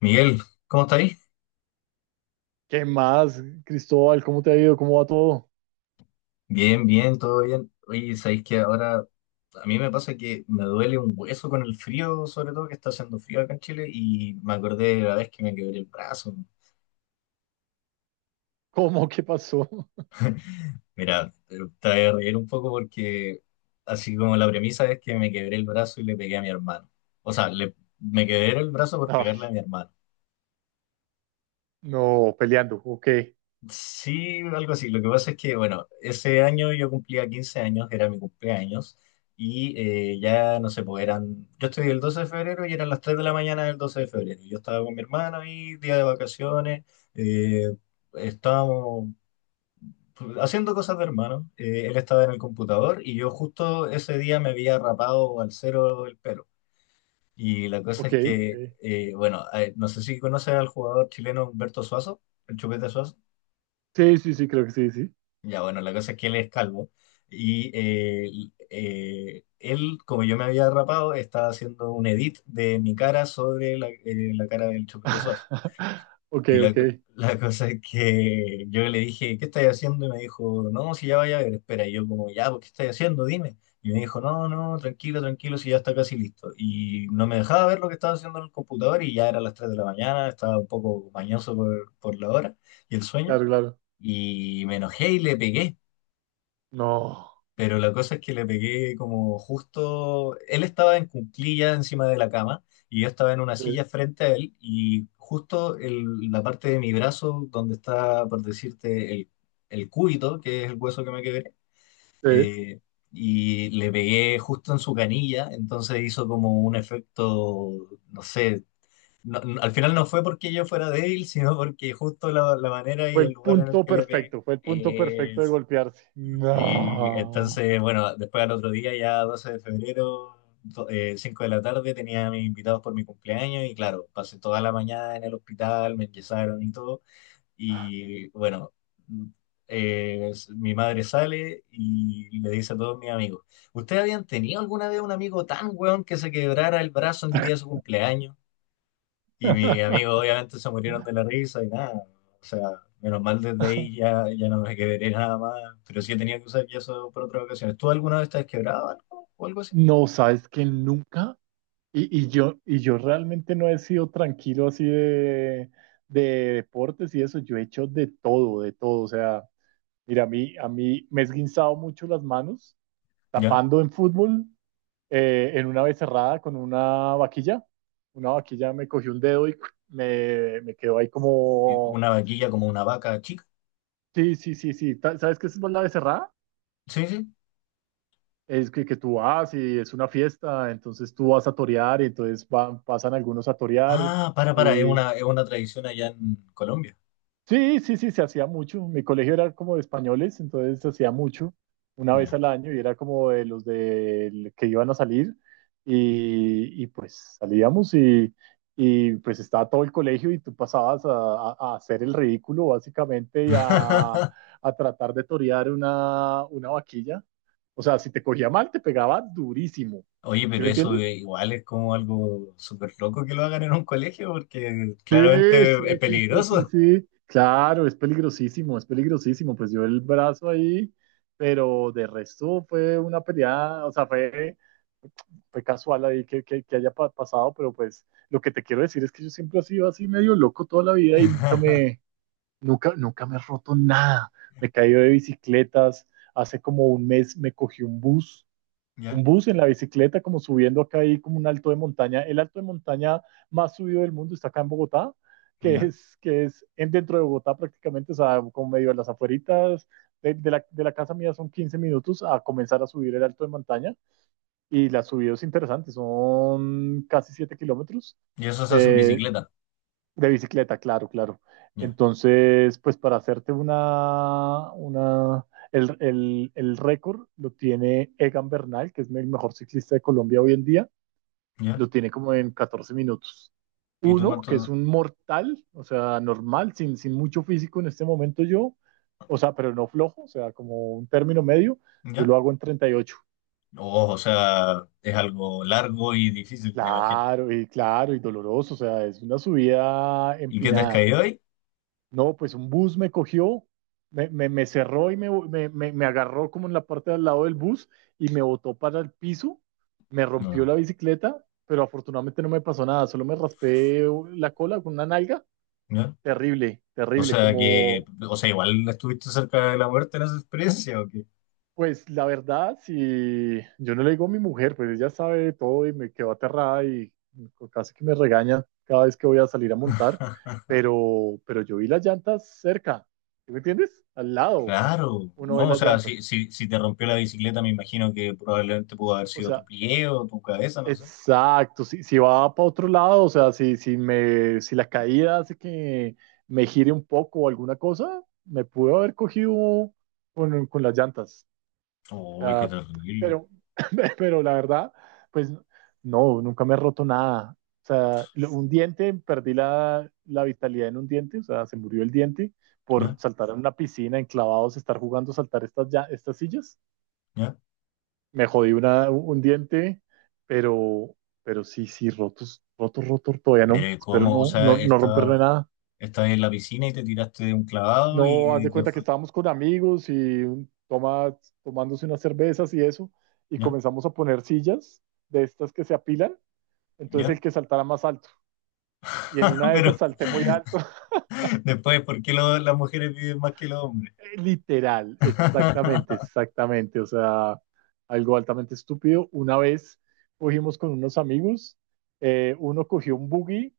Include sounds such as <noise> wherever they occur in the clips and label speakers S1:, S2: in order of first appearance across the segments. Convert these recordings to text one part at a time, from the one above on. S1: Miguel, ¿cómo estáis?
S2: ¿Qué más, Cristóbal? ¿Cómo te ha ido? ¿Cómo va todo?
S1: Bien, bien, todo bien. Oye, sabéis que ahora a mí me pasa que me duele un hueso con el frío, sobre todo que está haciendo frío acá en Chile, y me acordé de la vez que me quebré el brazo.
S2: ¿Cómo? ¿Qué pasó? <laughs>
S1: Mira, te voy a reír un poco porque así como la premisa es que me quebré el brazo y le pegué a mi hermano. O sea, le, me quebré el brazo por
S2: Ay,
S1: pegarle a mi hermano.
S2: no, peleando. Ok,
S1: Sí, algo así. Lo que pasa es que, bueno, ese año yo cumplía 15 años, era mi cumpleaños, y ya no sé, pues eran, yo estoy el 12 de febrero y eran las 3 de la mañana del 12 de febrero. Yo estaba con mi hermano ahí, día de vacaciones, eh, estábamos haciendo cosas de hermano. Él estaba en el computador y yo justo ese día me había rapado al cero el pelo. Y la cosa
S2: ok,
S1: es
S2: ok.
S1: que, bueno, no sé si conoces al jugador chileno Humberto Suazo, el Chupete Suazo.
S2: Sí, sí, sí, creo que sí, sí.
S1: Ya, bueno, la cosa es que él es calvo y él, como yo me había rapado, estaba haciendo un edit de mi cara sobre la, la cara del Chupete Suazo.
S2: <laughs> Ok,
S1: Y la,
S2: ok,
S1: la cosa es que yo le dije, ¿qué estás haciendo? Y me dijo, no, si ya vaya a ver, espera. Y yo como, ya, pues, ¿qué estás haciendo? Dime. Y me dijo, no, no, tranquilo, tranquilo, si ya está casi listo. Y no me dejaba ver lo que estaba haciendo en el computador y ya era las 3 de la mañana, estaba un poco mañoso por la hora y el sueño.
S2: claro, claro.
S1: Y me enojé y le pegué.
S2: No,
S1: Pero la cosa es que le pegué como justo, él estaba en cuclilla encima de la cama y yo estaba en una
S2: sí,
S1: silla frente a él y justo la parte de mi brazo donde está, por decirte, el cúbito, que es el hueso que me quebré,
S2: sí.
S1: eh, y le pegué justo en su canilla, entonces hizo como un efecto, no sé, al final no fue porque yo fuera débil, <laughs> sino porque justo la, la manera
S2: Fue
S1: y el
S2: el
S1: lugar en el
S2: punto
S1: que le pegué.
S2: perfecto, fue el punto perfecto de golpearse.
S1: Sí,
S2: No.
S1: entonces, bueno, después al otro día, ya 12 de febrero, 5 de la tarde, tenía a mis invitados por mi cumpleaños y claro, pasé toda la mañana en el hospital, me enyesaron y todo. Y bueno, mm, mi madre sale y le dice a todos mis amigos, ¿ustedes habían tenido alguna vez un amigo tan weón que se quebrara el brazo en el día de
S2: <laughs>
S1: su cumpleaños? Y mis amigos obviamente se murieron de la risa y nada. O sea, menos mal desde ahí ya, ya no me quebré nada más. Pero sí he tenido que usar yeso por otras ocasiones. ¿Tú alguna vez te has quebrado algo o algo así?
S2: No, sabes que nunca, y yo realmente no he sido tranquilo así de deportes y eso, yo he hecho de todo, o sea, mira, a mí me he esguinzado mucho las manos
S1: ¿Ya?
S2: tapando en fútbol, en una vez cerrada con una vaquilla. Una vaquilla me cogió un dedo y me quedó ahí como.
S1: ¿Una vaquilla como una vaca chica?
S2: Sí, sí, sí, sí. ¿Sabes qué es la becerrada?
S1: Sí, sí.
S2: Es que tú vas y es una fiesta, entonces tú vas a torear y entonces van, pasan algunos a torear.
S1: Ah, para, es una tradición allá en Colombia.
S2: Sí, sí, sí, se hacía mucho. Mi colegio era como de españoles, entonces se hacía mucho, una vez
S1: Ya.
S2: al año, y era como de los de, que iban a salir, y pues salíamos, y pues estaba todo el colegio y tú pasabas a hacer el ridículo básicamente y a,
S1: <laughs>
S2: a tratar de torear una vaquilla. O sea, si te cogía mal, te pegaba durísimo.
S1: Oye,
S2: ¿Sí
S1: pero
S2: me
S1: eso
S2: entiendes?
S1: igual es como algo súper loco que lo hagan en un colegio porque
S2: Sí,
S1: claramente es
S2: sí, sí, sí, sí,
S1: peligroso.
S2: sí. Claro, es peligrosísimo, es peligrosísimo. Pues yo el brazo ahí, pero de resto fue una pelea, o sea, fue, casual ahí que haya pasado, pero pues lo que te quiero decir es que yo siempre he sido así medio loco toda la vida y nunca
S1: <laughs>
S2: me, nunca, nunca me he roto nada. Me he caído de bicicletas, hace como un mes me cogí un bus un
S1: Ya,
S2: bus en la bicicleta, como subiendo acá ahí como un alto de montaña. El alto de montaña más subido del mundo está acá en Bogotá, que
S1: ya.
S2: es, que es en, dentro de Bogotá prácticamente, o sea, como medio a las afueritas. De la casa mía son 15 minutos a comenzar a subir el alto de montaña y la subida es interesante, son casi 7 kilómetros.
S1: Y eso se hace en
S2: Eh,
S1: bicicleta.
S2: de bicicleta, claro, claro.
S1: Ya,
S2: Entonces, pues para hacerte una, el récord lo tiene Egan Bernal, que es el mejor ciclista de Colombia hoy en día,
S1: ya.
S2: lo tiene como en 14 minutos.
S1: ¿Y tú
S2: Uno, que es
S1: cuánto?
S2: un mortal, o sea, normal, sin mucho físico en este momento yo, o sea, pero no flojo, o sea, como un término medio, yo
S1: ¿Ya?
S2: lo hago en 38.
S1: Oh, o sea, es algo largo y difícil, me imagino.
S2: Claro, y claro, y doloroso, o sea, es una subida
S1: ¿Y qué te has
S2: empinada.
S1: caído ahí?
S2: No, pues un bus me cogió, me cerró y me agarró como en la parte de al lado del bus y me botó para el piso, me rompió
S1: No,
S2: la bicicleta, pero afortunadamente no me pasó nada, solo me raspé la cola con una nalga.
S1: ¿ya?
S2: Terrible,
S1: O
S2: terrible,
S1: sea que,
S2: como,
S1: o sea, igual estuviste cerca de la muerte en esa experiencia, ¿o qué?
S2: pues la verdad, si yo no le digo a mi mujer, pues ella sabe todo y me quedó aterrada y casi que me regaña cada vez que voy a salir a montar,
S1: <laughs>
S2: pero yo vi las llantas cerca, ¿sí me entiendes? Al lado
S1: Claro,
S2: uno ve
S1: no, o
S2: las
S1: sea,
S2: llantas.
S1: si, si, si te rompió la bicicleta, me imagino que probablemente pudo haber
S2: O
S1: sido tu
S2: sea,
S1: pie o tu cabeza, no sé.
S2: exacto. Si va para otro lado, o sea, si la caída hace que me gire un poco o alguna cosa, me pudo haber cogido con las llantas. O
S1: Uy, qué
S2: sea,
S1: terrible.
S2: pero, <laughs> pero la verdad, pues no, nunca me he roto nada. O sea, un diente, perdí la vitalidad en un diente, o sea, se murió el diente por
S1: ¿Ya?
S2: saltar en una piscina, enclavados, estar jugando, saltar estas, ya, estas sillas.
S1: ¿Ya?
S2: Me jodí un diente, pero, pero, sí, sí, rotos, rotos, rotos, todavía
S1: Pero
S2: no.
S1: ¿y
S2: Espero
S1: ¿cómo? O
S2: no, no,
S1: sea,
S2: no romperme
S1: está,
S2: nada.
S1: estás en la piscina y te tiraste de un clavado
S2: No, haz
S1: y
S2: de
S1: te
S2: cuenta que
S1: fui.
S2: estábamos con amigos y toma, tomándose unas cervezas y eso, y
S1: ¿Ya?
S2: comenzamos a poner sillas de estas que se apilan, entonces
S1: ¿Ya?
S2: el que saltara más alto. Y en
S1: <laughs>
S2: una de esas
S1: Pero,
S2: salté muy alto. <laughs>
S1: <laughs> después, ¿por qué las mujeres viven más que los hombres?
S2: Literal, exactamente,
S1: <laughs>
S2: exactamente, o sea, algo altamente estúpido. Una vez cogimos con unos amigos, uno cogió un buggy.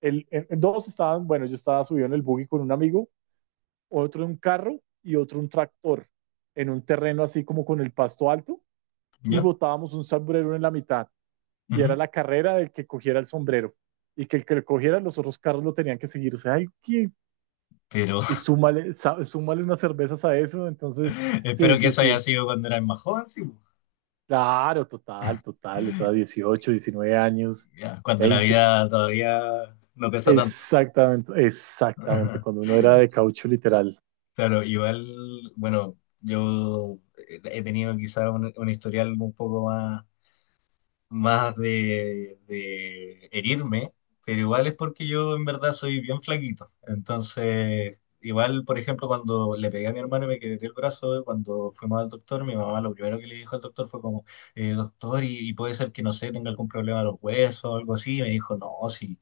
S2: En dos estaban, bueno, yo estaba subido en el buggy con un amigo, otro en un carro y otro un tractor en un terreno así como con el pasto alto y
S1: ¿Ya?
S2: botábamos un sombrero en la mitad y era
S1: Ujú.
S2: la carrera del que cogiera el sombrero y que el que lo cogiera los otros carros lo tenían que seguir. O sea, hay que,
S1: Pero
S2: y súmale, unas cervezas a eso. Entonces,
S1: <laughs>
S2: sí,
S1: espero que
S2: sí,
S1: eso haya
S2: sí.
S1: sido cuando eras más joven, sí, po.
S2: Claro, total, total. O sea, 18, 19 años,
S1: Ya, cuando la
S2: 20.
S1: vida todavía no pesa tanto.
S2: Exactamente, exactamente. Cuando
S1: <laughs>
S2: uno era de caucho literal.
S1: Claro, igual, bueno, yo he tenido quizás un historial un poco más más de herirme, pero igual es porque yo en verdad soy bien flaquito. Entonces, igual, por ejemplo, cuando le pegué a mi hermano y me quebré el brazo, cuando fuimos al doctor, mi mamá lo primero que le dijo al doctor fue como, doctor, y puede ser que, no sé, tenga algún problema de los huesos o algo así. Y me dijo, no, sí,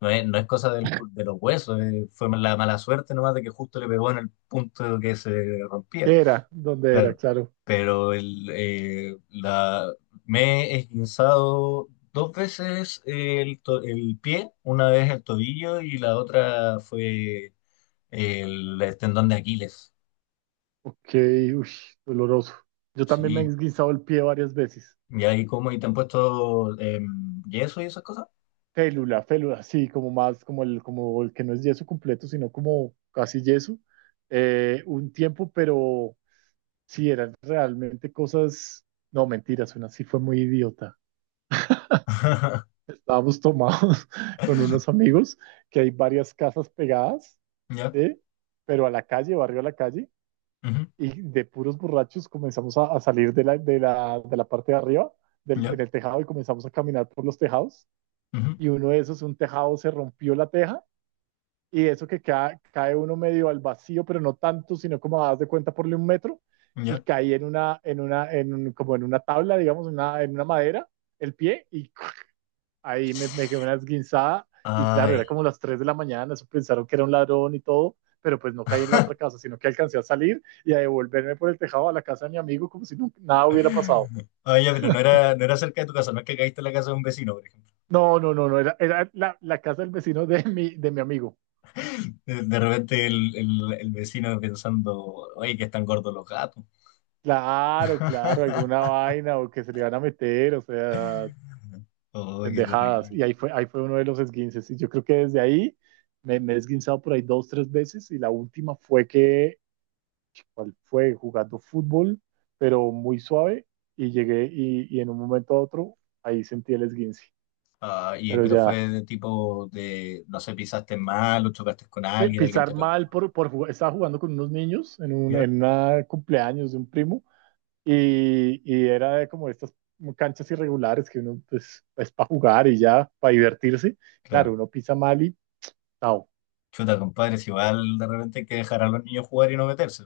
S1: no es, no es cosa de los huesos, fue la mala suerte nomás de que justo le pegó en el punto que se rompía
S2: ¿Qué era? ¿Dónde era?
S1: claro.
S2: Claro.
S1: Pero el, la, me he esguinzado dos veces el, el pie, una vez el tobillo y la otra fue el tendón de Aquiles.
S2: Ok, uy, doloroso. Yo también me he
S1: Sí.
S2: esguinzado el pie varias veces.
S1: ¿Y ahí cómo? ¿Y te han puesto yeso y esas cosas?
S2: Félula, félula, sí, como más, como el que no es yeso completo, sino como casi yeso. Un tiempo, pero sí eran realmente cosas, no, mentiras, una sí fue muy idiota.
S1: <laughs>
S2: Estábamos tomados <laughs> con unos amigos, que hay varias casas pegadas,
S1: Ya,
S2: ¿sí? Pero a la calle, barrio a la calle,
S1: ujú,
S2: y de puros borrachos comenzamos a salir de la parte de arriba,
S1: ya,
S2: en el tejado, y comenzamos a caminar por los tejados.
S1: ujú,
S2: Y uno de esos, un tejado, se rompió la teja y eso que cae, uno medio al vacío, pero no tanto, sino como das de cuenta por 1 metro y
S1: ya.
S2: caí en un, como en una tabla, digamos, en una madera, el pie, y ahí me quedé una esguinzada y claro, era
S1: Ay.
S2: como las 3 de la mañana, eso pensaron que era un ladrón y todo, pero pues no caí en la otra
S1: <laughs>
S2: casa, sino que alcancé a salir y a devolverme por el tejado a la casa de mi amigo como si no, nada hubiera pasado.
S1: Ay, ya, pero no era, no era cerca de tu casa, no es que caíste en la casa de un vecino, por ejemplo.
S2: No, no, no, no, era, la casa del vecino de mi amigo.
S1: De repente el, el vecino pensando, oye, que están gordos los gatos.
S2: Claro, claro, alguna
S1: <laughs>
S2: vaina o que se le van a meter, o sea,
S1: Oh, qué
S2: pendejadas.
S1: terrible.
S2: Y ahí fue uno de los esguinces. Y yo creo que desde ahí me he esguinzado por ahí dos, tres veces. Y la última fue que cual fue jugando fútbol, pero muy suave, y llegué y en un momento a otro ahí sentí el esguince,
S1: Ah, y,
S2: pero
S1: pero
S2: ya
S1: fue de tipo de, no sé, pisaste mal o chocaste con alguien, alguien
S2: pisar
S1: te pegó.
S2: mal por jugar, estaba jugando con unos niños en un
S1: ¿Vieron?
S2: en una cumpleaños de un primo, y era de como estas canchas irregulares que uno pues, es para jugar y ya, para divertirse, claro,
S1: Claro.
S2: uno pisa mal y chao,
S1: Chuta, compadres, igual de repente hay que dejar a los niños jugar y no meterse.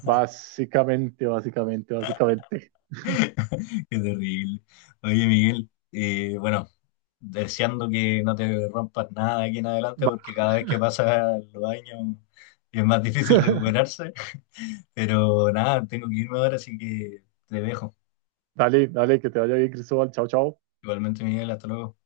S2: básicamente, básicamente, básicamente.
S1: <laughs> Qué terrible. Oye, Miguel, bueno, deseando que no te rompas nada de aquí en adelante,
S2: Va.
S1: porque cada vez que pasan los años es más difícil
S2: <laughs>
S1: recuperarse. <laughs> Pero nada, tengo que irme ahora, así que te dejo.
S2: Dale, dale, que te vaya bien, Cristóbal, chao, chao.
S1: Igualmente, Miguel, hasta luego.